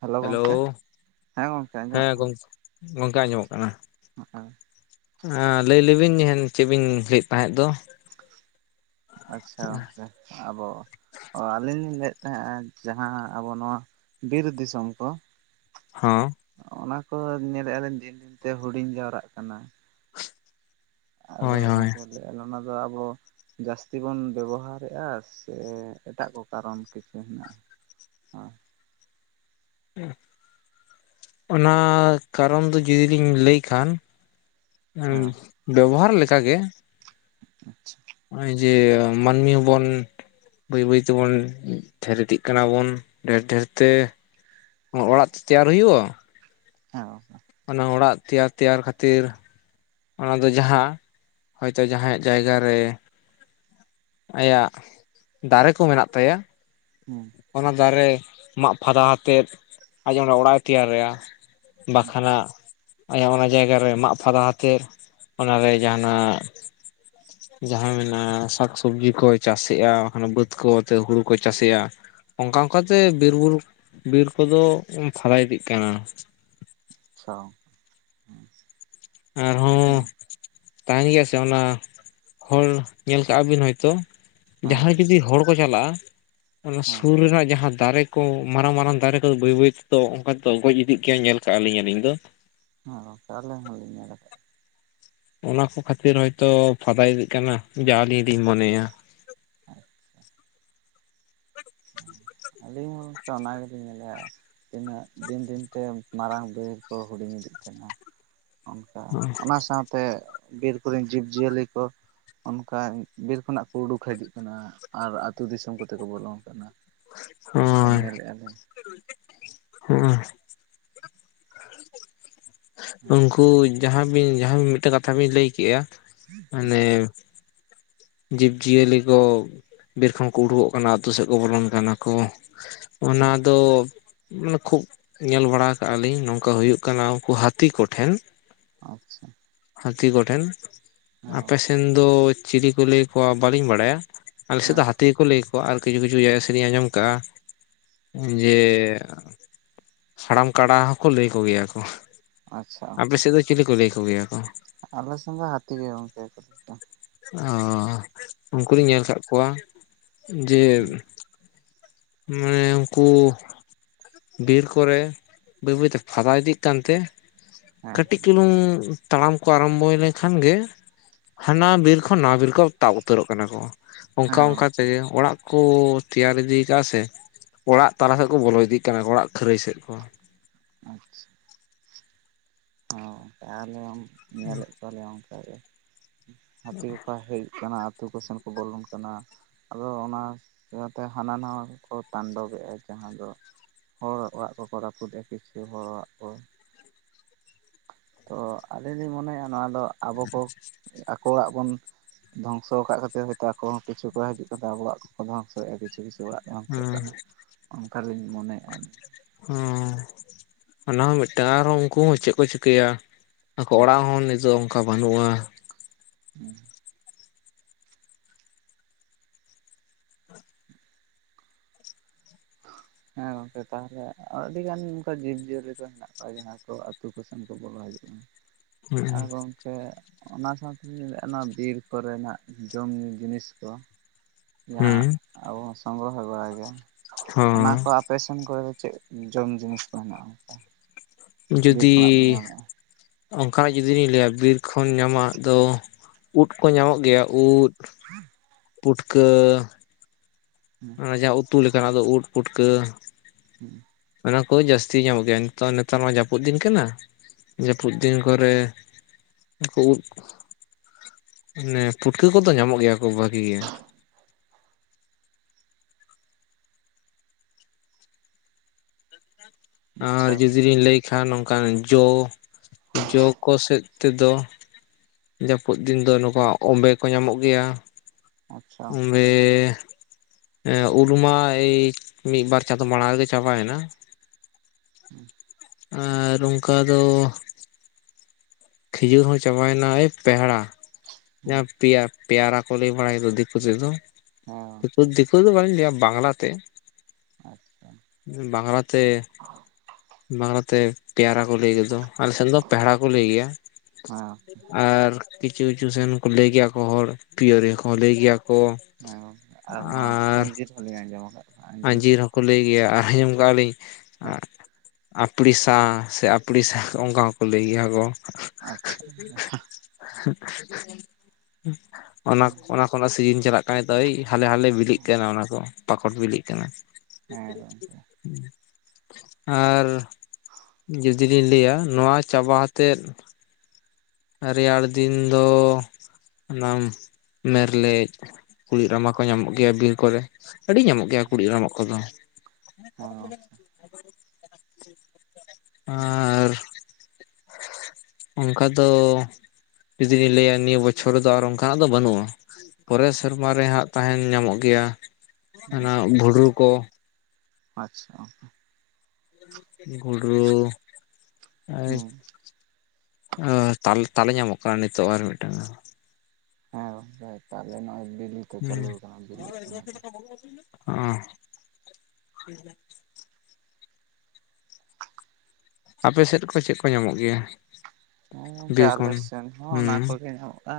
Hello ᱜᱚᱝᱠᱮ᱾ ᱦᱮᱸ ᱜᱚᱝᱠᱮ ᱦᱮᱸ ᱟᱸᱡᱚᱢᱚᱜ ᱜᱚᱝᱠᱮ ᱜᱚᱝᱠᱮ ᱟᱸᱡᱚᱢᱚᱜ ᱠᱟᱱᱟ᱾ ᱠᱟᱱᱟ ᱞᱟᱹᱭ ᱞᱮᱵᱤᱱ ᱪᱮᱫ ᱵᱤᱱ ᱞᱟᱹᱭᱮᱫ ᱛᱟᱦᱮᱸᱫ ᱫᱚ? ᱟᱪᱪᱷᱟ ᱜᱚᱢᱠᱮ ᱟᱵᱚ ᱚ ᱟᱹᱞᱤᱧ ᱞᱤᱧ ᱞᱟᱹᱭᱮᱫ ᱛᱟᱦᱮᱸ-ᱟ ᱡᱟᱦᱟᱸ ᱟᱵᱚ ᱱᱚᱣᱟ ᱵᱤᱨ ᱫᱤᱥᱚᱢ ᱠᱚ ᱦᱚᱸ᱾ ᱚᱱᱟ ᱠᱚ ᱧᱮᱞᱮᱫᱟᱞᱤᱧ ᱫᱤᱱ ᱫᱤᱱᱛᱮ ᱦᱩᱰᱤᱧ ᱡᱟᱣᱨᱟᱜ ᱠᱟᱱᱟ᱾ ᱟᱫᱚ ᱦᱳᱭ ᱦᱳᱭ ᱜᱚᱢᱠᱮ ᱞᱟᱹᱭᱼᱮᱫ ᱟᱞᱮ ᱚᱱᱟᱫᱚ ᱟᱵᱚ ᱡᱟᱹᱥᱛᱤ ᱵᱚᱱ ᱵᱮᱵᱚᱦᱟᱨᱼᱮᱫᱟ ᱥᱮ ᱮᱴᱟᱜ ᱠᱚ ᱠᱟᱨᱚᱱ ᱠᱤᱪᱷᱩ ᱦᱮᱱᱟᱜᱼᱟ᱾ ᱦᱚᱸ ᱦᱩᱸ᱾ ᱚᱱᱟ ᱠᱟᱨᱚᱱ ᱫᱚ ᱡᱩᱫᱤ ᱞᱤᱧ ᱞᱟᱹᱭ ᱠᱷᱟᱱ ᱩᱸ ᱦᱮᱸ ᱵᱮᱵᱚᱦᱟᱨ ᱞᱮᱠᱟ ᱜᱮ᱾ ᱟᱪᱪᱷᱟ᱾ ᱚᱭ ᱡᱮ ᱢᱟᱹᱱᱢᱤ ᱦᱚᱵᱚᱱ ᱵᱟᱹᱭ ᱵᱟᱹᱭ ᱛᱮᱵᱚᱱ ᱰᱷᱮᱨ ᱤᱫᱤᱜ ᱠᱟᱱᱟ ᱵᱚᱱ ᱰᱷᱮᱨ ᱰᱷᱮᱨ ᱛᱮ᱾ ᱦᱚᱸ ᱚᱲᱟᱜ ᱛᱚ ᱛᱮᱭᱟᱨ ᱦᱩᱭᱩᱜᱼᱟ᱾ ᱦᱮᱸ᱾ ᱦᱮᱸ ᱟᱪᱪᱷᱟ ᱚᱱᱟ ᱚᱲᱟᱜ ᱛᱮᱭᱟᱨ ᱛᱮᱭᱟᱨ ᱠᱷᱟᱹᱛᱤᱨ᱾ ᱚᱱᱟ ᱫᱚ ᱡᱟᱦᱟᱸ ᱦᱚᱭᱛᱚ ᱡᱟᱦᱟᱸᱭᱟᱜ ᱡᱟᱭᱜᱟ ᱨᱮ ᱟᱭᱟᱜ ᱫᱟᱨᱮ ᱠᱚ ᱢᱮᱱᱟᱜ ᱛᱟᱭᱟ᱾ ᱦᱩᱸ᱾ ᱚᱱᱟ ᱫᱟᱨᱮ ᱢᱟᱜ ᱯᱷᱟᱫᱟ ᱟᱛᱮᱫ ᱟᱡ ᱚᱸᱰᱮ ᱚᱲᱟᱜ ᱮ ᱛᱮᱭᱟᱨ -ᱟᱭᱟ᱾ ᱵᱟᱠᱷᱟᱱ ᱦᱟᱜ ᱟᱭᱟᱜ ᱚᱱᱟ ᱡᱟᱭᱜᱟ ᱨᱮ ᱢᱟᱜ ᱯᱷᱟᱫᱟ ᱟᱛᱮᱫ ᱚᱱᱟᱨᱮ ᱡᱟᱦᱟᱱᱟᱜ ᱡᱟᱦᱟᱸ ᱢᱮᱱᱟᱜᱼᱟ ᱥᱟᱠᱥᱚᱵᱽᱡᱤ ᱠᱚᱭ ᱪᱟᱥᱮᱫᱼᱟ ᱵᱟᱹᱫᱽ ᱠᱚᱛᱮ ᱦᱩᱲᱩ ᱠᱚᱭ ᱪᱟᱥᱮᱫᱼᱟ᱾ ᱚᱱᱠᱟ ᱚᱱᱠᱟ ᱛᱮ ᱵᱤᱨᱵᱩᱨᱩ ᱵᱤᱨ ᱠᱚᱫᱚ ᱯᱷᱟᱫᱟ ᱤᱫᱤᱜ ᱠᱟᱱᱟ᱾ ᱟᱪᱪᱷᱟ ᱦᱩᱸ᱾ ᱟᱨᱦᱚᱸ ᱛᱟᱦᱮᱱ ᱜᱮᱭᱟ ᱥᱮ ᱚᱱᱟ ᱦᱚᱲ ᱧᱮᱞ ᱠᱮᱫ-ᱟ ᱵᱤᱱ ᱦᱳᱭᱛᱳ ᱦᱮᱸ ᱡᱟᱦᱟᱸᱭ ᱡᱩᱫᱤ ᱦᱚᱲ ᱠᱚ ᱪᱟᱞᱟᱜᱼᱟ ᱚᱱᱟ ᱥᱩᱨ ᱦᱮᱸ ᱨᱮᱱᱟᱜ ᱡᱟᱦᱟᱸ ᱫᱟᱨᱮᱹ ᱠᱚ ᱢᱟᱨᱟᱝ ᱢᱟᱨᱟᱝ ᱫᱟᱨᱮ ᱠᱚ ᱵᱟᱹᱭ ᱵᱟᱹᱭ ᱛᱮᱫᱚ ᱚᱸᱱᱠᱟᱚ ᱜᱚᱡ ᱤᱫᱤᱜ ᱜᱮᱹᱭᱟ ᱧᱮᱞ ᱠᱟᱜᱼᱟ ᱞᱤᱧ ᱟᱹᱞᱤᱧ ᱫᱚ᱾ ᱦᱚ ᱜᱚᱝᱠᱮ ᱦᱚᱸᱞᱤᱧ ᱦᱚᱞᱤᱧ ᱧᱮᱞ ᱟᱸᱠᱟᱫ᱾ ᱚᱱᱟ ᱠᱚ ᱠᱷᱟᱹᱛᱤᱨ ᱦᱚᱭᱛᱚ ᱯᱷᱟᱫ ᱤᱫᱤᱜ ᱠᱟᱱᱟ ᱡᱟᱦᱟᱸ ᱟᱹᱞᱤᱧ ᱞᱤᱧ ᱢᱚᱱᱮᱭᱟ᱾ [unintelligible] ᱟᱹᱞᱤᱧ ᱦᱚᱸᱛᱚ ᱚᱱᱟ ᱜᱮᱹᱞᱤᱧ ᱧᱮᱞᱮᱼᱟ ᱾ ᱛᱤᱱᱟᱹᱜ ᱫᱤᱱ ᱫᱤᱱᱛᱮ ᱢᱟᱨᱟᱝ ᱵᱟᱹᱭᱦᱟᱹᱲ ᱠᱚᱸ ᱦᱩᱰᱤᱧ ᱤᱫᱤᱜ ᱠᱟᱱᱟ᱾ ᱚᱱᱠᱟ ᱚᱱᱟ ᱥᱟᱶᱛᱮ ᱵᱤᱨ ᱠᱚᱨᱮᱱ ᱡᱤᱵᱽ ᱡᱤᱭᱟᱹᱞᱤ ᱠᱚ ᱚᱱᱠᱟ ᱵᱤᱨ ᱠᱷᱚᱱᱟᱜ ᱠᱚ ᱩᱰᱩᱠ ᱦᱤᱡᱩᱜ ᱠᱟᱱᱟ ᱟᱨ ᱟᱹᱛᱩ ᱫᱤᱥᱚᱢ ᱠᱚᱛᱮ ᱠᱚ ᱵᱚᱞᱚᱱ ᱠᱟᱱᱟ᱾ ᱚᱱᱠᱟ ᱦᱳᱭ ᱧᱮᱞᱮᱜᱼᱟ ᱞᱮ [unintelligible] ᱦᱮᱸ ᱩᱱᱠᱩ ᱡᱟᱦᱟᱸ ᱵᱤᱱ ᱡᱟᱦᱟᱸ ᱢᱤᱫᱴᱮᱱ ᱠᱟᱛᱷᱟ ᱵᱤᱱ ᱞᱟᱹᱭ ᱠᱮᱜᱼᱟ ᱢᱟᱱᱮ ᱡᱤᱵᱽ ᱡᱤᱭᱟᱹᱞᱤ ᱠᱚ ᱵᱤᱨ ᱠᱷᱚᱱ ᱠᱚ ᱩᱰᱩᱜᱚ ᱠᱟᱱᱟ ᱟᱛᱳ ᱥᱮᱫ ᱠᱚ ᱵᱚᱞᱚᱱ ᱠᱟᱱᱟ ᱠᱚ ᱾ ᱚᱱᱟ ᱦᱳᱭ ᱫᱚ ᱢᱟᱱᱮ ᱠᱷᱩᱵ ᱧᱮᱞ ᱵᱟᱲᱟ ᱟᱠᱟᱜᱼᱟ ᱞᱤᱧ ᱱᱚᱝᱠᱟ ᱦᱩᱭᱩᱜ ᱠᱟᱱᱟ ᱩᱱᱠᱩ ᱦᱟᱹᱛᱤ ᱠᱚ ᱴᱷᱮᱱ ᱟᱪᱪᱷᱟ ᱾ ᱦᱟᱹᱛᱤ ᱠᱚ ᱴᱷᱮᱱ ᱟᱯᱮ ᱥᱮᱱ ᱫᱚ ᱪᱤᱞᱤ ᱠᱚ ᱞᱟᱹᱭ ᱟᱠᱚᱣᱟ ᱵᱟᱹᱞᱤᱧ ᱵᱟᱹᱲᱟᱭᱟ᱾ ᱟᱸᱞᱮ ᱥᱮᱫ ᱫᱚ ᱦᱮᱸ ᱦᱟᱹᱛᱤ ᱦᱟᱹᱛᱤ ᱜᱮᱠᱚ ᱞᱟᱹᱭ ᱠᱚᱜᱣᱟ ᱟᱨᱠᱤ ᱠᱤᱪᱷᱩ ᱠᱤᱪᱷᱩ ᱡᱟᱭᱜᱟ ᱥᱮᱫᱨᱮᱧ ᱟᱸᱡᱚᱢ ᱠᱟᱜᱼᱟ ᱡᱮ ᱦᱟᱲᱟᱢ ᱠᱟᱰᱟ ᱦᱚᱸᱠᱚ ᱞᱟᱹᱭ ᱠᱚᱜᱮ ᱭᱟᱠᱚ ᱟᱪᱪᱷᱟ ᱟᱯᱮ ᱥᱮᱫ ᱫᱚ ᱪᱤᱞᱤ ᱠᱚ ᱞᱟᱹᱭ ᱠᱚᱜᱮ ᱭᱟᱠᱚ? ᱟᱞᱮ ᱥᱮᱫ ᱫᱚ ᱦᱟᱹᱛᱤ ᱜᱮ ᱜᱚᱝᱠᱮ᱾ ᱚ ᱩᱱᱠᱩ ᱫᱚᱧ ᱧᱮᱞ ᱟᱠᱟᱫ ᱠᱚᱣᱟ ᱡᱮ ᱢᱟᱱᱮ ᱩᱱᱠᱩ ᱵᱤᱨ ᱠᱚᱨᱮ ᱵᱟᱹᱭ ᱵᱟᱹᱭᱛᱮ ᱯᱷᱟᱫᱟ ᱤᱫᱤᱜ ᱠᱟᱱᱛᱮ ᱦᱮᱸ ᱠᱟᱹᱴᱤᱡ ᱠᱩᱞᱩᱝ ᱛᱟᱲᱟᱢ ᱠᱚ ᱟᱨᱟᱢᱵᱚᱭ ᱞᱮᱱᱠᱷᱟᱱ ᱜᱮ ᱦᱟᱱᱟ ᱵᱤᱨ ᱠᱷᱚᱱ ᱱᱚᱣᱟ ᱵᱤᱨ ᱠᱚ ᱛᱟᱵ ᱩᱛᱟᱹᱨᱚᱜ ᱠᱟᱱᱟ ᱠᱚ ᱚᱱᱠᱟ ᱦᱮᱸ ᱚᱱᱠᱟ ᱜᱚᱝᱠᱮ ᱛᱮ ᱚᱲᱟᱜ ᱠᱚ ᱛᱮᱭᱟᱨ ᱤᱫᱤ ᱪᱮᱫᱟᱜ ᱥᱮ ᱚᱲᱟᱜ ᱛᱟᱞᱟ ᱥᱮᱫ ᱠᱚ ᱵᱚᱞᱚ ᱤᱫᱤᱜ ᱠᱟᱱᱟ ᱚᱲᱟᱜ ᱠᱷᱟᱹᱨᱟᱹᱭ ᱥᱮᱫ ᱠᱚ᱾ [inaudible] ᱦᱚᱸ ᱟᱞᱮ ᱧᱮᱞᱮᱫ ᱠᱚᱣᱟᱞᱮ ᱚᱱᱠᱟᱜ ᱜᱮ᱾ ᱦᱟᱹᱛᱤ ᱜᱟᱯ ᱦᱮᱡᱩ ᱠᱟᱱᱟ ᱟᱹᱛᱩ ᱠᱚ ᱥᱮᱱ ᱠᱚ ᱵᱚᱞᱚᱱ ᱠᱟᱱᱟ᱾ ᱟᱫᱚ ᱚᱱᱟ ᱤᱭᱟᱹᱛᱮ ᱦᱟᱱᱟ ᱱᱟᱣᱟ ᱠᱚᱠᱚ ᱛᱟᱱᱰᱚᱵᱮᱫᱟ ᱡᱟᱦᱟᱸ ᱫᱚ᱾ ᱦᱚᱲ ᱚᱲᱟᱜ ᱠᱚᱠᱚ ᱨᱟᱹᱯᱩᱫᱼᱟ ᱠᱤᱪᱷᱩ ᱦᱚᱲᱟᱜ ᱚᱲᱟᱜ ᱠᱚ᱾ ᱛᱚ ᱟᱹᱞᱤᱧ ᱞᱤᱧ ᱢᱚᱱᱮᱭᱟ ᱱᱚᱣᱟ ᱫᱚ ᱟᱵᱚ ᱠᱚ ᱟᱠᱚᱣᱟᱜ ᱵᱚᱱ ᱫᱷᱚᱝᱥᱚ ᱟᱠᱟᱫ ᱠᱷᱟᱹᱛᱤᱨ ᱦᱚᱭᱛᱚ ᱟᱠᱚ ᱦᱚ ᱠᱤᱪᱷᱩ ᱠᱚ ᱦᱤᱡᱩᱜ ᱠᱟᱱᱟ ᱟᱵᱚᱣᱟᱜ ᱠᱚ ᱫᱝᱚᱥᱚᱭᱮᱜ-ᱟ ᱠᱤᱪᱷᱩ ᱠᱤᱪᱷᱩ ᱚᱲᱟᱜ᱾ ᱦᱮᱸ ᱫᱷᱚᱝᱥᱚᱜ ᱠᱟᱱᱟ ᱚᱱᱠᱟᱜᱤᱸᱧ ᱢᱚᱱᱮᱜᱼᱟ ᱟᱹᱞᱤᱧ᱾ ᱚ ᱚᱱᱟ ᱦᱚᱸ ᱢᱤᱫᱴᱟᱝ ᱟᱨᱚ ᱩᱱᱠᱩ ᱦᱚᱸ ᱪᱮᱫ ᱠᱚ ᱪᱤᱠᱟᱹᱭᱟ᱾ ᱟᱠᱚ ᱚᱲᱟᱜ ᱦᱮᱸ ᱦᱚᱸ ᱱᱤᱛᱚᱜ ᱚᱱᱠᱟ ᱵᱟᱹᱱᱩᱜᱼᱟ᱾ [unintelligible] [unintelligible] ᱦᱮᱸ ᱜᱚᱝᱠᱮ ᱛᱟᱦᱚᱞᱮ ᱟᱹᱰᱤ ᱜᱟᱱ ᱚᱱᱠᱟ ᱡᱤᱵᱽ ᱡᱤᱭᱟᱹᱞᱤ ᱠᱚ ᱦᱮᱱᱟᱜ ᱠᱚᱣᱟ ᱡᱟᱦᱟᱸ ᱠᱚ ᱟᱛᱳ ᱠᱚᱥᱮᱱ ᱠᱚ ᱵᱚᱞᱚ ᱦᱤᱡᱩᱜᱼᱟ᱾ [unintelligible] [unintelligible] ᱚᱱᱟ ᱥᱟᱶᱛᱮᱧ ᱞᱟᱹᱭᱼᱟ ᱱᱚᱣᱟ ᱵᱤᱨ ᱠᱚᱨᱮᱱᱟᱜ ᱡᱚᱢ ᱧᱩᱩ ᱡᱤᱱᱤᱥ ᱠᱚ᱾ ᱡᱟᱦᱟᱸ ᱟᱵᱚ ᱦᱚᱸ ᱥᱚᱝᱜᱨᱚᱦᱚᱭ ᱵᱟᱲᱟᱭ ᱜᱮᱭᱟ ᱚᱱᱟ ᱦᱚᱸ ᱠᱚ ᱟᱯᱮ ᱥᱮᱱ ᱠᱚᱨᱮ ᱫᱚ ᱪᱮᱫ ᱡᱚᱢ ᱡᱤᱱᱤᱥ ᱠᱚ ᱦᱮᱱᱟᱜᱼᱟ ᱚᱱᱠᱟ? ᱵᱤᱨ ᱡᱩᱫᱤ ᱠᱷᱚᱱᱟᱜ ᱵᱚᱱ ᱧᱟᱢᱮᱫᱼᱟ ᱚᱱᱠᱟ ᱦᱚᱸ ᱡᱩᱫᱤ ᱞᱤᱧ ᱞᱟᱹᱭᱟ ᱵᱤᱨ ᱠᱷᱚᱱ ᱧᱟᱢᱟᱜ ᱫᱚ ᱩᱫ ᱠᱚ ᱧᱟᱢᱚᱜ ᱜᱮᱭᱟ ᱩᱫ ᱯᱩᱴᱠᱟᱹ ᱦᱩᱸ ᱚᱱᱟ ᱡᱟᱦᱟᱸ ᱩᱛᱩ ᱞᱮᱠᱟᱱᱟᱜ ᱫᱚ ᱩᱫ ᱯᱩᱴᱠᱟᱹ [unintelligible] ᱚᱱᱟ ᱠᱚ ᱡᱟᱹᱥᱛᱤ ᱧᱟᱢᱚᱜ ᱜᱮᱭᱟ᱾ ᱱᱤᱛᱚᱜ ᱱᱮᱛᱟᱨ ᱢᱟ ᱡᱟᱹᱯᱩᱫ ᱫᱤᱱ ᱠᱟᱱᱟ᱾ ᱡᱟᱹᱯᱩᱫ ᱫᱤᱱ ᱠᱚᱨᱮ᱾ ᱠᱩ ᱩᱫ ᱢᱟᱱᱮ ᱯᱩᱴᱠᱟᱹ ᱠᱚᱫᱚ ᱧᱟᱢᱚᱜ ᱜᱮᱭᱟ ᱠᱚ ᱵᱷᱟᱹᱜᱤ ᱜᱮ᱾ ᱟᱨ ᱟᱪᱪᱷᱟ ᱡᱩᱫᱤ ᱞᱤᱧ ᱞᱟᱹᱭ ᱠᱷᱟᱱ ᱱᱚᱝᱠᱟᱱ ᱡᱚ ᱡᱚ ᱠᱚ ᱥᱮᱫ ᱛᱮᱫᱚ ᱡᱟᱹᱯᱩᱫ ᱫᱤᱱ ᱫᱚ ᱱᱚᱝᱠᱟ ᱚᱢᱵᱮ ᱠᱚ ᱧᱟᱢᱚᱜ ᱜᱮᱭᱟ᱾ ᱟᱪᱪᱷᱟ ᱛᱚᱵᱮ ᱩᱞᱢᱟ ᱮᱭ ᱢᱤᱫ ᱵᱟᱨ ᱪᱟᱸᱫᱚ ᱢᱟᱲᱟᱝ ᱨᱮᱜᱮ ᱪᱟᱵᱟᱭᱮᱱᱟ᱾ [unintelligible] ᱟᱨ ᱚᱱᱠᱟ ᱫᱚ, ᱠᱷᱤᱡᱩᱨ ᱦᱚᱸ ᱪᱟᱵᱟᱭᱮᱱᱟ ᱮᱭ ᱯᱮᱲᱦᱟ ᱦᱮᱸ ᱡᱟᱦᱟᱸ ᱯᱮᱭᱟ, ᱯᱮᱭᱟᱨᱟ ᱠᱚ ᱞᱟᱹᱭ ᱵᱟᱲᱟᱭ ᱫᱚ ᱫᱤᱠᱩ ᱛᱮᱫᱚ, ᱫᱤᱠᱩ ᱫᱚ ᱵᱟᱹᱞᱤᱧ ᱞᱟᱹᱭᱟ ᱵᱟᱝᱞᱟᱛᱮ᱾ ᱟᱪᱪᱷᱟ ᱵᱟᱝᱞᱟᱛᱮ ᱵᱟᱝᱞᱟᱛᱮ ᱯᱮᱭᱟᱨᱟ ᱠᱚ ᱞᱟᱹᱭ ᱜᱮᱫᱚ᱾ ᱟᱞᱮᱥᱱ ᱫᱚ ᱯᱮᱲᱦᱟ ᱠᱚ ᱞᱟᱹᱭ ᱜᱮᱭᱟ ᱦᱮᱸ ᱟᱨ ᱠᱤᱪᱷᱩ ᱠᱤᱪᱷᱩ ᱥᱮᱱ ᱠᱚ ᱞᱟᱹᱭ ᱜᱮᱭᱟ ᱠᱚ ᱦᱚᱲ ᱯᱤᱭᱳᱨᱤᱭᱟᱹ ᱠᱚᱦᱚ ᱠᱚ ᱞᱟᱹᱭ ᱜᱮᱭᱟ ᱠᱚ᱾ ᱡᱟᱭᱦᱚᱠ ᱟᱨ ᱱᱚᱣᱟ ᱟᱸᱡᱤᱨ ᱦᱚᱸ ᱞᱤᱧ ᱟᱸᱡᱚᱢ ᱟᱠᱟᱫ᱾ ᱠᱚᱣᱟ ᱟᱸᱡᱤᱨ ᱠᱚ ᱦᱚᱸᱠᱚ ᱯᱟᱞᱮ ᱞᱟᱹᱭ ᱜᱮᱭᱟ ᱟᱨ ᱟᱸᱡᱚᱢ ᱠᱟᱜ ᱟᱹᱞᱤᱧ, ᱦᱮᱸ ᱟᱯᱲᱤᱥᱟ ᱥᱮ ᱟᱯᱲᱤᱥᱟ ᱚᱱᱠᱟ ᱦᱚᱸᱠᱚ ᱞᱟᱹᱭ ᱜᱮᱭᱟ ᱠᱚ, ᱟᱪᱪᱷᱟ ᱚᱱᱟ ᱜᱚᱝᱠᱮ ᱚᱱᱟ ᱠᱷᱚᱱᱟᱜ ᱥᱤᱡᱤᱱ ᱪᱟᱞᱟᱜ ᱠᱟᱭ ᱫᱳᱭ ᱦᱟᱞᱮ ᱦᱟᱞᱮ ᱵᱤᱞᱤᱜ ᱠᱟᱱᱟ᱾ ᱚᱱᱟ ᱠᱚ ᱯᱟᱠᱚᱴ ᱵᱤᱞᱤᱜ ᱠᱟᱱᱟ᱾ ᱦᱮᱸ ᱟᱨ ᱡᱩ ᱡᱩᱫᱤᱧ ᱞᱟᱹᱭᱟ ᱱᱚᱣᱟ ᱪᱟᱵᱟ ᱟᱛᱮᱫ, ᱨᱮᱭᱟᱲ ᱫᱤᱱ ᱫᱚ ᱚᱱᱟᱢ ᱢᱮᱨᱞᱮᱡ, ᱠᱩᱲᱤᱫ ᱨᱟᱢᱟ ᱠᱚ ᱧᱟᱢᱚᱜ ᱜᱮᱭᱟ ᱵᱤᱨ ᱠᱚᱨᱮ ᱟᱹᱰᱤ ᱧᱟᱢᱚᱜ ᱜᱮᱭᱟ ᱟᱪᱪᱷᱟ ᱠᱩᱲᱤᱫ ᱨᱟᱢᱟ ᱠᱚᱫᱚ᱾ ᱦᱩᱸ ᱟᱨ ᱚᱱᱠᱟ ᱫᱚ ᱡᱩᱫᱤ ᱞᱤᱧ ᱞᱟᱹᱭᱟ ᱱᱤᱭᱟᱹ ᱵᱚᱪᱷᱚᱨ ᱫᱚ ᱟᱨ ᱚᱱᱠᱟᱱᱟᱜ ᱫᱚ ᱵᱟᱱᱩᱜ-ᱟ᱾ ᱯᱚᱨᱮᱨ ᱥᱮᱨᱢᱟ ᱨᱮ ᱦᱟᱜ ᱛᱟᱦᱮᱱ ᱧᱟᱢᱚᱜ ᱜᱮᱭᱟ ᱚᱱᱟ ᱵᱷᱩᱰᱨᱩ ᱠᱚ᱾ ᱟᱪᱪᱷᱟ ᱜᱩᱰᱨᱩ ᱮᱭ ᱟᱨ ᱛᱟᱞ ᱛᱟᱞᱮ ᱧᱟᱢᱚᱜ ᱠᱟᱱᱟ ᱱᱤᱛᱚᱜ ᱟᱨ ᱢᱤᱫᱴᱟᱝ ᱦᱮᱸ ᱜᱚᱝᱠᱮ ᱛᱟᱦᱞᱮ ᱱᱚᱜ-ᱚᱭ ᱵᱤᱞᱤ ᱠᱚ ᱪᱟᱹᱞᱩ ᱟᱠᱟᱱᱟ ᱵᱤᱞᱤᱜ ᱠᱟᱱᱟ ᱛᱟᱞᱮ᱾ [unintelligible] ᱚᱻ ᱟᱯᱮ ᱥᱮᱫ ᱠᱚ ᱪᱮᱫ ᱠᱚ ᱧᱟᱢᱚᱜ ᱜᱮᱭᱟ? ᱦᱮ ᱜᱚᱝᱠᱮ ᱵᱤᱨ ᱟᱞᱮ ᱠᱷᱚᱱ ᱥᱮᱱ ᱦᱚᱸ ᱚᱱᱟ ᱦᱩᱸ ᱠᱚᱜᱮ ᱧᱟᱢᱚᱜ-ᱟ᱾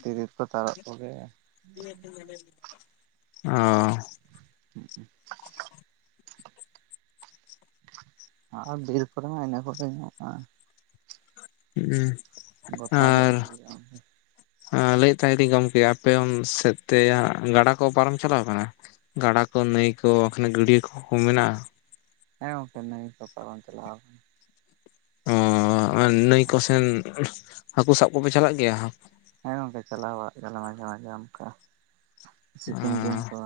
ᱛᱤᱨᱤᱞ ᱠᱚ ᱛᱟᱨᱚᱯ ᱠᱚᱜᱮ ᱚᱻ [unintelligible] ᱟᱨ ᱵᱤᱨ ᱠᱚᱨᱮ ᱦᱚ ᱤᱱᱟᱹ ᱠᱚᱜᱮ ᱧᱟᱢᱚᱜ-ᱟ᱾ ᱦᱩᱸ ᱜᱚᱴᱟ ᱜᱮ ᱟᱨ ᱵᱤᱨ ᱜᱚᱝᱠᱮ᱾ ᱟᱨ ᱞᱟᱹᱭᱮᱫ ᱛᱟᱦᱮᱜ ᱫᱟᱹᱧ ᱜᱚᱝᱠᱮ ᱟᱯᱮ ᱚᱱ ᱥᱮᱫ ᱛᱮ ᱜᱟᱰᱟ ᱠᱚ ᱯᱟᱨᱚᱢ ᱪᱟᱞᱟᱣ ᱟᱠᱟᱱᱟ? ᱜᱟᱰᱟ ᱠᱚ ᱱᱟᱹᱭ ᱠᱚ ᱵᱟᱠᱷᱟᱱ ᱜᱟᱹᱰᱭᱟᱹ ᱠᱚ ᱢᱮᱱᱟᱜ-ᱟ? ᱦᱮᱸ ᱜᱚᱝᱠᱮ ᱱᱟᱹᱭ ᱠᱚ ᱯᱟᱨᱚᱢ ᱪᱟᱞᱟᱣ ᱚ ᱚᱱᱟ ᱱᱟᱹᱭ ᱠᱚᱥᱮᱱ ᱦᱟᱹᱠᱩ ᱥᱟᱵ ᱠᱚᱯᱮ ᱪᱟᱞᱟᱜ ᱜᱮᱭᱟ? ᱦᱮᱸ ᱜᱚᱝᱠᱮ ᱪᱟᱞᱟᱣ ᱵᱟᱲᱟᱜ ᱜᱮᱭᱟᱞᱮ ᱢᱟᱡᱷᱮ ᱢᱟᱡᱷᱮ ᱚᱱᱠᱟ, ᱥᱤᱛᱩᱝ ᱫᱤᱱ ᱠᱚ,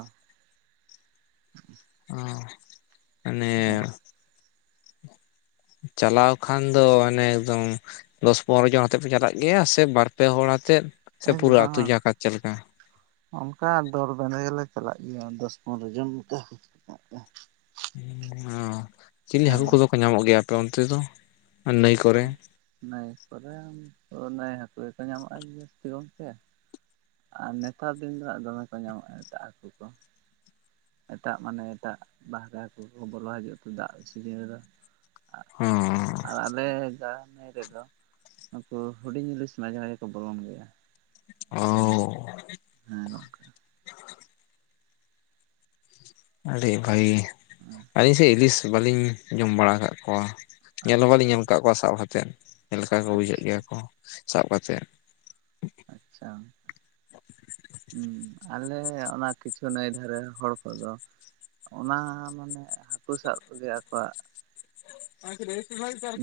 ᱚ ᱢᱟᱱᱮ, ᱪᱟᱞᱟᱣ ᱠᱷᱟᱱ ᱫᱚ ᱦᱟᱱᱮ ᱮᱠᱫᱚᱢ ᱫᱚᱥ ᱯᱚᱱᱨᱚ ᱡᱚᱱ ᱟᱛᱮᱫ ᱯᱮ ᱪᱟᱞᱟᱜ ᱜᱮᱭᱟ ᱥᱮ ᱵᱟᱨ ᱯᱮ ᱦᱚᱲ ᱟᱛᱮᱫ ᱥᱮ [unintelligible] ᱯᱩᱨᱟᱹ ᱟᱹᱛᱩ ᱵᱟᱝᱼᱟ᱾ ᱡᱟᱠᱟᱛ ᱪᱮᱫ ᱞᱮᱠᱟ? ᱚᱱᱠᱟ ᱫᱚᱞ ᱵᱟᱸᱫᱷᱮ ᱜᱮᱞᱮ ᱪᱟᱞᱟᱜ ᱜᱮᱭᱟ ᱫᱚᱥ ᱯᱚᱱᱨᱚ ᱡᱚᱱ ᱠᱟᱛᱮ ᱾ ᱚᱸᱻ ᱪᱤᱞᱤ ᱦᱮᱸ ᱦᱟᱹᱠᱩ ᱜᱚᱝᱠᱮ ᱠᱚᱫᱚ ᱠᱚ ᱧᱟᱢᱚᱜ ᱜᱮᱭᱟ ᱟᱯᱮ ᱚᱱᱛᱮ ᱫᱚ ᱱᱟᱹᱭ ᱠᱚᱨᱮ? ᱱᱟᱹᱭ ᱠᱚᱨᱮ ᱱᱟᱹᱭ ᱦᱟᱹᱠᱩ ᱜᱮᱠᱚ ᱧᱟᱢᱚᱜᱼᱟ ᱡᱟᱹᱥᱛᱤ ᱜᱚᱝᱠᱮ ᱾ ᱟᱨ ᱱᱮᱛᱟᱨ ᱫᱤᱱ ᱫᱚᱦᱟᱜ ᱫᱚᱢᱮ ᱠᱚ ᱧᱟᱢᱚᱜᱼᱟ ᱮᱴᱟᱜ ᱦᱟᱹᱠᱩ ᱠᱚ ᱾ ᱮᱴᱟᱜ ᱢᱟᱱᱮ ᱮᱴᱟᱜ ᱵᱟᱦᱨᱮ ᱦᱟᱹᱠᱩ ᱠᱚᱠᱚ ᱵᱚᱞᱚ ᱦᱟᱡᱩᱜ ᱛᱮ ᱫᱟᱜ ᱥᱤᱡᱤᱱ ᱨᱮᱫᱚ ᱟᱨ ᱟᱞᱮ ᱜᱟᱝ ᱱᱟᱭ ᱨᱮᱫᱚᱼᱼ ᱱᱩᱠᱩ ᱦᱩᱰᱤᱧ ᱤᱞᱤᱥ ᱢᱟᱡᱷᱮ ᱢᱟᱡᱷᱮ ᱠᱚ ᱵᱚᱞᱚᱱ ᱜᱮᱭᱟ᱾ ᱚ ᱦᱮᱸ ᱜᱚᱢᱠᱮ᱾ ᱟᱹᱰᱤ ᱵᱷᱟᱹᱜᱤ, ᱟᱹᱞᱤᱧ ᱥᱮ ᱤᱞᱤᱥ ᱵᱟᱹᱞᱤᱧ ᱡᱚᱢ ᱵᱟᱲᱟ ᱟᱠᱟᱫ ᱠᱚᱣᱟ᱾ ᱧᱮᱞ ᱦᱚᱸ ᱟᱪᱪᱷᱟ ᱵᱟᱞᱤᱧ ᱧᱮᱞ ᱠᱟᱜ ᱠᱚᱣᱟ ᱥᱟᱵ ᱦᱟᱛᱮᱫ ᱪᱮᱫ ᱞᱮᱠᱟ ᱠᱚ ᱵᱩᱡᱷᱟᱹᱜ ᱟᱪᱪᱷᱟ ᱜᱮᱭᱟ ᱠᱚ ᱥᱟᱵ ᱠᱟᱛᱮᱫ᱾ ᱟᱪᱪᱷᱟ᱾ ᱦᱩᱸ ᱟᱞᱮ ᱚᱱᱟ ᱠᱤᱪᱷᱩ ᱱᱟᱹᱭ ᱫᱷᱟᱨᱮ ᱦᱚᱲ ᱠᱚᱫᱚᱼᱼ ᱚᱱᱟ ᱢᱟᱱᱮ ᱦᱟᱹᱠᱩ ᱥᱟᱵ ᱛᱮᱜᱮ ᱟᱠᱚᱣᱟᱜ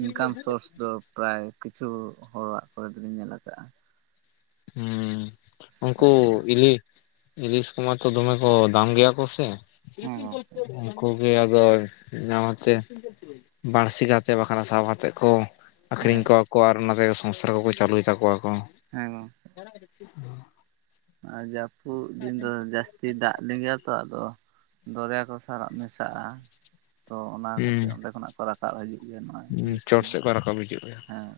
ᱤᱱᱠᱟᱢ ᱥᱳᱨᱥ ᱫᱚ ᱯᱨᱟᱭ ᱠᱤᱪᱷᱩ ᱦᱚᱲ ᱚᱲᱟᱜ ᱠᱚᱨᱮ ᱫᱚᱞᱤᱧ ᱧᱮᱞ ᱠᱟᱜᱼᱟ᱾ ᱦᱩᱸ ᱩᱝᱠᱩ ᱵᱤᱞᱤ ᱤᱞᱤᱥ ᱠᱩᱢᱟ ᱛᱚ ᱫᱚᱢᱮ ᱠᱚ ᱫᱟᱢ ᱜᱮᱭᱟ ᱠᱚ ᱥᱮ ᱦᱮᱸ ᱜᱚᱝᱠᱮ ᱩᱱᱠᱩ ᱤᱭᱟᱹ ᱟᱫᱚ ᱱᱟᱣᱟᱛᱮ ᱵᱟᱹᱲᱥᱤ ᱠᱟᱛᱮᱫ ᱵᱟᱝᱠᱷᱟᱱ ᱥᱟᱵ ᱦᱟᱛᱮᱫ ᱠᱚ ᱟᱠᱷᱨᱤᱧ ᱦᱮᱸ ᱠᱚᱣᱟ ᱠᱚ ᱟᱨ ᱚᱱᱟᱛᱮᱜᱮ ᱥᱚᱝᱥᱟᱨ ᱠᱚᱠᱚ ᱪᱟᱹᱞᱩᱭ ᱛᱟᱠᱚᱣᱟ ᱠᱚ᱾ ᱮᱠᱫᱚᱢ [inaudible] ᱟᱨ ᱡᱟᱹᱯᱩᱫ ᱫᱤᱱ ᱫᱚ ᱡᱟᱥᱼᱼ ᱛᱤ ᱫᱟᱜ ᱞᱤᱸᱜᱤ ᱟᱛᱚ ᱟᱫᱚ ᱫᱚᱨᱭᱟ ᱠᱚ ᱥᱟᱞᱟᱜ ᱢᱮᱥᱟᱜᱼᱟ ᱾ ᱛᱚ ᱚᱱᱟ ᱠᱷᱟᱹᱛᱤᱨ ᱦᱩᱸ ᱚᱸᱰᱮ ᱠᱷᱚᱱᱟᱜ ᱠᱚ ᱨᱟᱠᱟᱵ ᱦᱤᱡᱩᱜ ᱜᱮᱭᱟ ᱱᱚᱣᱟ ᱤᱭᱟᱹ ᱪᱚᱴ ᱥᱤᱡᱤᱱ, ᱥᱮᱫ ᱠᱚ ᱨᱟᱠᱟᱵ ᱦᱤᱡᱩᱜ ᱜᱮᱭᱟ ᱦᱮᱸ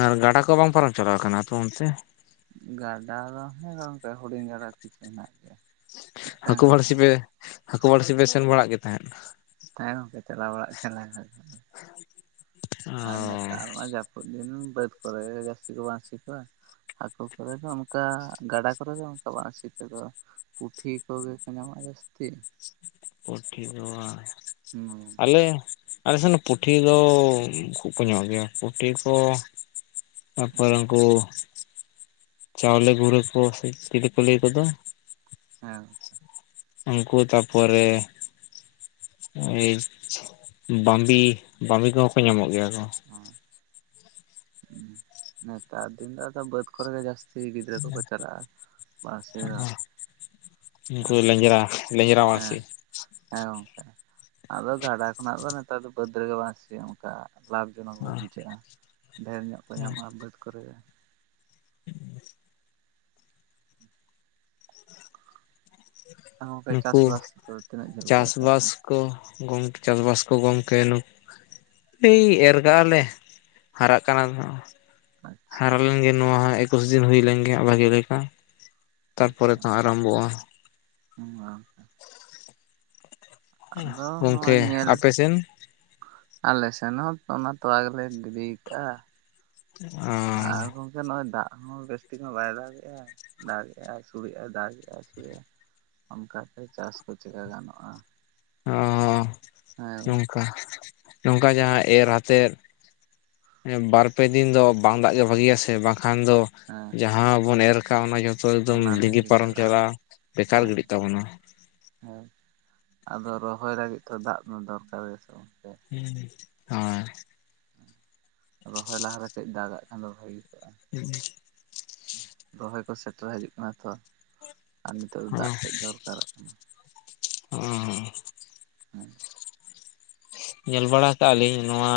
ᱟᱨ ᱜᱟᱰᱟ ᱠᱚ ᱵᱟᱝ ᱯᱟᱨᱚᱢ ᱪᱟᱞᱟᱣ ᱠᱟᱱᱟ ᱟᱯᱮ ᱚᱱᱛᱮ? ᱜᱟᱰᱟ ᱫᱚ ᱦᱮᱸ ᱜᱚᱝᱠᱮ ᱦᱩᱰᱤᱧ ᱜᱟᱰᱟ ᱠᱤᱪᱷᱩ ᱦᱮᱱᱟᱜ ᱜᱮᱭᱟ ᱾ ᱦᱟᱹᱠᱩ ᱵᱟᱹᱲᱥᱤ ᱯᱮ ᱦᱟᱹᱠᱩ ᱵᱟᱹᱲᱥᱤ ᱯᱮ ᱥᱮᱱ ᱵᱟᱲᱟᱜ ᱜᱮ ᱛᱟᱦᱮᱸᱫ? ᱦᱮᱸ ᱜᱚᱝᱠᱮ ᱪᱟᱞᱟᱣ ᱵᱟᱲᱟᱜ ᱛᱟᱦᱮᱜ ᱞᱮ ᱟᱨᱼᱼ ᱚ ᱛᱟᱨ ᱢᱟ ᱡᱟᱹᱯᱩᱫ ᱫᱤᱱ ᱵᱟᱹᱫ ᱠᱚᱨᱮ ᱜᱮ ᱡᱟᱹᱥᱛᱤ ᱠᱚ ᱵᱟᱹᱲᱥᱤ ᱠᱚᱣᱟ ᱾ ᱟᱛᱳ ᱠᱚᱨᱮ ᱫᱚ ᱚᱱᱠᱟ ᱜᱟᱰᱟ ᱠᱚᱨᱮ ᱜᱮ ᱚᱱᱠᱟ ᱵᱟᱲᱥᱤ ᱛᱮᱫᱚ, ᱯᱩᱴᱷᱤ ᱠᱚᱜᱮ ᱠᱚ ᱧᱟᱢᱚᱜᱼᱟ ᱡᱟᱹᱥᱛᱤ᱾ ᱦᱩᱸ [unintelligible] ᱟᱞᱮᱼᱼ ᱟᱞᱮ ᱥᱮᱱ ᱫᱚ ᱯᱩᱴᱷᱤ ᱫᱚ ᱠᱷᱩᱵ ᱠᱚ ᱧᱚᱢᱚᱜ ᱜᱮᱭᱟ, ᱯᱩᱴᱷᱤ ᱠᱚᱼᱼ ᱛᱟᱨᱯᱚᱨᱮ ᱩᱱᱠᱩᱼᱼ ᱪᱟᱣᱞᱮ ᱜᱷᱩᱨᱟᱹ ᱠᱚ ᱥᱮ ᱪᱤᱞᱤ ᱠᱚ ᱞᱟᱹᱭ ᱠᱚᱫᱚ, ᱦᱮᱸ᱾ ᱩᱝᱠᱩ ᱛᱟᱯᱚᱨᱮ ᱮᱭ ᱵᱟᱢᱵᱤ ᱵᱟᱢᱵᱤ ᱠᱚᱦᱚᱸ ᱠᱚ ᱧᱟᱢᱚᱜ ᱜᱮᱭᱟ ᱠᱚᱼᱼ ᱚ ᱦᱩᱸ ᱱᱮᱛᱟᱨ ᱫᱤᱱ ᱫᱚ ᱟᱫᱚ ᱵᱟᱹᱫᱽ ᱠᱚᱨᱮ ᱜᱮ ᱡᱟᱹᱥᱛᱤ ᱜᱤᱫᱽᱨᱟᱹ ᱠᱚᱠᱚ ᱪᱟᱞᱟᱜᱼᱟ᱾ ᱵᱟᱥ ᱦᱮᱸᱱᱟᱜ ᱩᱱᱠᱩ ᱞᱮᱸᱡᱽᱨᱟ ᱞᱮᱸᱡᱽᱨᱟ [unintelligible] ᱢᱟᱹᱥᱤ ᱦᱮᱸ ᱦᱮᱸ ᱜᱚᱝᱠᱮ᱾ ᱟᱫᱚ ᱜᱟᱰᱟ ᱠᱷᱚᱱᱟᱜᱫᱚ ᱱᱮᱛᱟᱨ ᱫᱚ ᱵᱟᱹᱫᱽ ᱨᱮᱜᱮ ᱵᱟᱝᱥᱤᱼᱟ ᱚᱱᱠᱟ ᱞᱟᱵᱷ ᱡᱚᱱᱚᱠ ᱜᱮ ᱵᱩᱡᱷᱟᱹᱜᱼᱟ᱾ ᱰᱷᱮᱨ ᱧᱚᱜ ᱠᱚ ᱧᱟᱢᱚᱜᱼᱟ ᱵᱟᱹᱫᱽ ᱠᱚᱨᱮ ᱜᱮ᱾ [inaudible] ᱮᱱᱠᱷᱟᱱ ᱜᱚᱢᱠᱮ ᱪᱟᱥ ᱱᱩᱠᱩ ᱵᱟᱥ ᱫᱚ ᱛᱤᱱᱟᱹᱜ ᱡᱷᱟᱹᱞ ᱯᱮ ᱪᱟᱥᱵᱟᱥ [unintelligible] ᱠᱚ ᱜᱚᱢᱠᱮ ᱪᱟᱥᱵᱟᱥ ᱠᱚ ᱜᱚᱢᱠᱮ ᱱᱩ ᱥᱤ ᱮᱨ ᱠᱟᱜ-ᱟᱞᱮ ᱦᱟᱨᱟᱜ ᱠᱟᱱᱟ ᱱᱟᱦᱟᱜ᱾ ᱟᱪᱪᱷᱟ ᱦᱟᱨᱟ ᱞᱮᱱᱜᱮ ᱱᱚᱣᱟ ᱦᱚᱸ ᱮᱠᱩᱥ ᱫᱤᱱ ᱦᱩᱭ ᱞᱮᱱᱜᱮ ᱵᱷᱟᱹᱜᱤ ᱞᱮᱠᱟ ᱛᱟᱨᱯᱚᱨᱮ ᱟᱪᱪᱷᱟ ᱛᱚ ᱟᱨᱟᱢᱵᱚᱜ-ᱟ᱾ [unintelligible] ᱟᱫᱚ ᱱᱚᱣᱟ ᱜᱚᱢᱠᱮ ᱧᱮᱞ ᱟᱯᱮ ᱥᱮᱱ ᱟᱞᱮ ᱥᱮᱱ ᱦᱚᱸ ᱚᱱᱟ ᱛᱚᱞᱟ ᱜᱮᱞᱮ ᱜᱤᱰᱤ ᱠᱟᱜᱼᱟ᱾ ᱚ ᱟᱨ ᱦᱚᱸ ᱮᱠᱷᱟᱱ ᱱᱚᱜᱼᱚᱭ ᱫᱟᱜ ᱦᱚᱸ ᱵᱮᱥ ᱴᱷᱤᱠ ᱦᱚᱸ ᱵᱟᱭ ᱫᱟᱜᱮᱜᱼᱟ ᱾ ᱫᱟᱜᱮᱜᱼᱟᱭ ᱟᱥᱩᱲᱮᱜ-ᱟᱭ ᱫᱟᱜᱮᱜ-ᱟᱭ ᱟᱥᱩᱲᱮᱜ-ᱟᱭ ᱚᱱᱠᱟᱛᱮ ᱪᱟᱥ ᱠᱚ ᱪᱮᱠᱟ ᱜᱟᱱᱚᱜᱼᱟ᱾ ᱚᱻ ᱦᱮᱸ ᱱᱚᱝᱠᱟ ᱱᱚᱝᱠᱟ ᱡᱟᱦᱟᱸ ᱮᱨ ᱟᱛᱮᱫ ᱮᱸ ᱵᱟᱨᱯᱮ ᱫᱤᱱ ᱫᱚ ᱵᱟᱝ ᱫᱟᱜ ᱜᱮ ᱵᱷᱟᱹᱜᱤᱭᱟ ᱥᱮ ᱵᱟᱝᱠᱷᱟᱱ ᱫᱚ ᱦᱮᱸ᱾ ᱡᱟᱦᱟᱸ ᱵᱚᱱ ᱮᱨ ᱟᱠᱟᱜ ᱚᱱᱟ ᱡᱷᱚᱛᱚ ᱮᱠᱫᱚᱢ ᱞᱤᱸᱜᱤ ᱯᱟᱨᱚᱢ ᱪᱟᱞᱟᱜᱼᱟ ᱵᱮᱠᱟᱨ ᱦᱮᱸ ᱜᱤᱰᱤᱜ ᱛᱟᱵᱚᱱᱟ᱾ ᱦᱮᱸ ᱟᱫᱚ ᱨᱚᱦᱚᱭ ᱞᱟᱜᱤᱫ ᱛᱚ ᱫᱟᱜ ᱫᱚ ᱫᱚᱨᱠᱟᱨ ᱜᱮ ᱥᱮ ᱜᱚᱢᱠᱮ᱾ ᱦᱩᱸ ᱦᱚᱭ᱾ ᱨᱚᱦᱚᱭ ᱞᱟᱦᱟᱨᱮ ᱠᱟᱹᱡ ᱫᱟᱜᱟᱜ ᱠᱷᱟᱱ ᱫᱚ ᱵᱷᱟᱜᱤ ᱠᱚᱜᱼᱟ᱾ [unintelligible] ᱨᱚᱦᱚᱭ ᱠᱚ ᱥᱮᱴᱮᱨ ᱦᱤᱡᱩᱜ ᱠᱟᱱᱟ ᱛᱚ ᱟᱨ ᱱᱤᱛᱳᱜ ᱫᱚ ᱫᱟᱜ ᱠᱟᱹᱡ ᱫᱚᱨᱠᱟᱨᱚᱜ [inaudible] ᱚᱻ [unintelligible] ᱧᱮᱞ ᱵᱟᱲᱟ ᱟᱠᱟᱜᱼᱟ ᱞᱤᱧ ᱱᱚᱣᱟ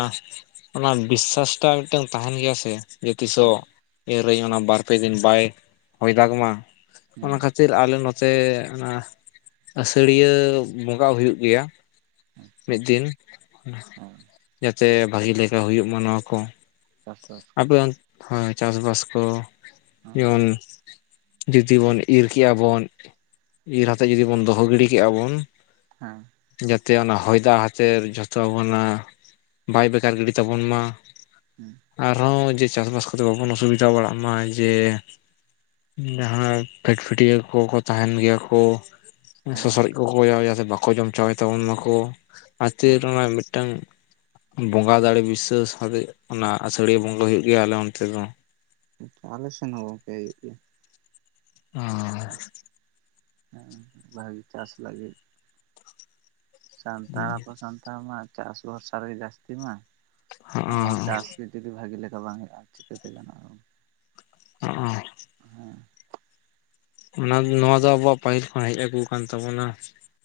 ᱚᱱᱟ ᱵᱤᱥᱥᱟᱥᱴᱟᱜ ᱢᱤᱫᱴᱟᱝ ᱛᱟᱦᱮᱱ ᱜᱮᱭᱟ ᱥᱮ ᱡᱮ ᱛᱤᱥᱚᱜ ᱦᱮᱸ ᱮᱨᱟᱹᱧ ᱚᱱᱟ ᱵᱟᱨ ᱯᱮ ᱫᱤᱱ ᱵᱟᱭ ᱦᱚᱭ ᱫᱟᱜᱽ ᱢᱟ ᱚᱱᱟ ᱠᱷᱟ ᱠᱷᱛᱤᱨ ᱟᱞᱮ ᱱᱚᱛᱮ ᱚᱱᱟ ᱟᱹᱥᱟᱹᱲᱤᱭᱟᱹ ᱵᱚᱸᱜᱟ ᱦᱩᱭᱩᱜ ᱜᱮᱭᱟ᱾ ᱦᱮᱸ ᱟᱪᱪᱷᱟ ᱢᱤᱫ ᱫᱤᱱ ᱦᱮᱸ ᱡᱟᱛᱮ ᱵᱷᱟᱜᱮ ᱞᱮᱠᱟ ᱦᱩᱭᱩᱜ ᱢᱟ ᱱᱚᱣᱟ ᱠᱚ᱾ ᱪᱟᱥᱵᱟᱥ ᱠᱚ ᱟᱵᱮᱱ ᱦᱳᱭ ᱪᱟᱥᱵᱟᱥ ᱠᱚ ᱦᱮᱸ ᱡᱮᱢᱚᱱ ᱡᱩᱫᱤ ᱵᱚᱱ ᱤᱨ ᱠᱮᱜᱼᱟ ᱵᱚᱱ ᱤᱨ ᱟᱛᱮᱫ ᱡᱩᱫᱤ ᱵᱚᱱ ᱫᱚᱦᱚ ᱜᱤᱲᱤ ᱠᱮᱜᱼᱟ ᱵᱚᱱ ᱦᱮᱸ᱾ ᱡᱟᱛᱮ ᱚᱱᱟ ᱦᱚᱭ ᱫᱟᱜ ᱦᱟᱛᱮᱨ ᱡᱷᱚᱛᱚ ᱟᱵᱚᱱᱟᱜ ᱵᱟᱭ ᱵᱮᱠᱟᱨ ᱜᱤᱰᱤ ᱛᱟᱵᱚᱱ ᱢᱟ᱾ ᱦᱩᱸ ᱾ ᱟᱨᱦᱚᱸ ᱡᱮ ᱪᱟᱥᱵᱟᱥ ᱠᱚᱛᱮ ᱵᱟᱵᱚᱱ ᱚᱥᱩᱵᱤᱫᱷᱟ ᱵᱟᱲᱟᱜ ᱢᱟ ᱡᱮ ᱡᱟᱦᱟᱸ ᱯᱷᱮᱴ ᱯᱷᱴᱤᱭᱟᱹ ᱠᱚᱠᱚ ᱛᱟᱦᱮᱱ ᱜᱮᱭᱟ ᱠᱚ ᱦᱮᱸ ᱥᱚᱥᱥᱨᱚᱡ ᱠᱚᱠᱚ ᱡᱟ ᱡᱟᱛᱮ ᱵᱟᱠᱚ ᱡᱚᱢ ᱪᱟᱵᱟᱭ ᱛᱟᱵᱚᱱ ᱢᱟᱠᱚ ᱦᱟᱹᱛᱤᱭᱟᱹᱨ ᱜᱚᱝᱠᱮ ᱢᱟᱭ‌ ᱢᱤᱫᱴᱟᱝ ᱵᱚᱸᱜᱟ ᱫᱟᱲᱮ ᱵᱤᱥᱥᱟᱹᱥ ᱟᱛᱮᱫ ᱚᱱᱟ ᱟᱹᱥᱟᱹᱲᱤᱭᱟᱹ ᱵᱚᱸᱜᱟ ᱦᱩᱭᱩᱜ ᱜᱮᱭᱟ ᱟᱞᱮ ᱚᱱᱛᱮ ᱫᱚ᱾ ᱟᱞᱮ ᱥᱮᱱ ᱦᱚ ᱜᱚᱝᱠᱮᱭ ᱚ᱾ ᱦᱮᱸ ᱵᱷᱟᱜᱤ ᱪᱟᱥ ᱞᱟᱹᱜᱤᱫ ᱥᱟᱱᱛᱟᱲ ᱟᱵᱚ ᱥᱟᱱᱛᱟᱲ ᱢᱟ ᱪᱟᱥ ᱵᱷᱚᱨᱥᱟ ᱨᱮᱜᱮ ᱡᱟᱥᱛᱤ ᱢᱟ ᱟᱫᱚ ᱪᱟᱥ ᱡᱩᱫᱤ ᱵᱷᱟᱜᱤ ᱞᱮᱠᱟ ᱵᱟᱝ ᱦᱩᱭᱩᱜᱼᱟ ᱪᱤᱠᱟᱹᱛᱮ ᱜᱟᱱᱚᱜᱼᱟ᱾ ᱚ᱾ ᱦᱮᱸ᱾ ᱚᱱᱟ ᱱᱚᱣᱟ ᱫᱚ ᱟᱵᱩᱣᱟᱜ ᱯᱟᱹᱦᱤᱞ ᱠᱷᱚᱱ ᱦᱮᱡ ᱟᱹᱜᱩ ᱠᱟᱱᱟᱱ ᱛᱟᱵᱚᱱᱟ᱾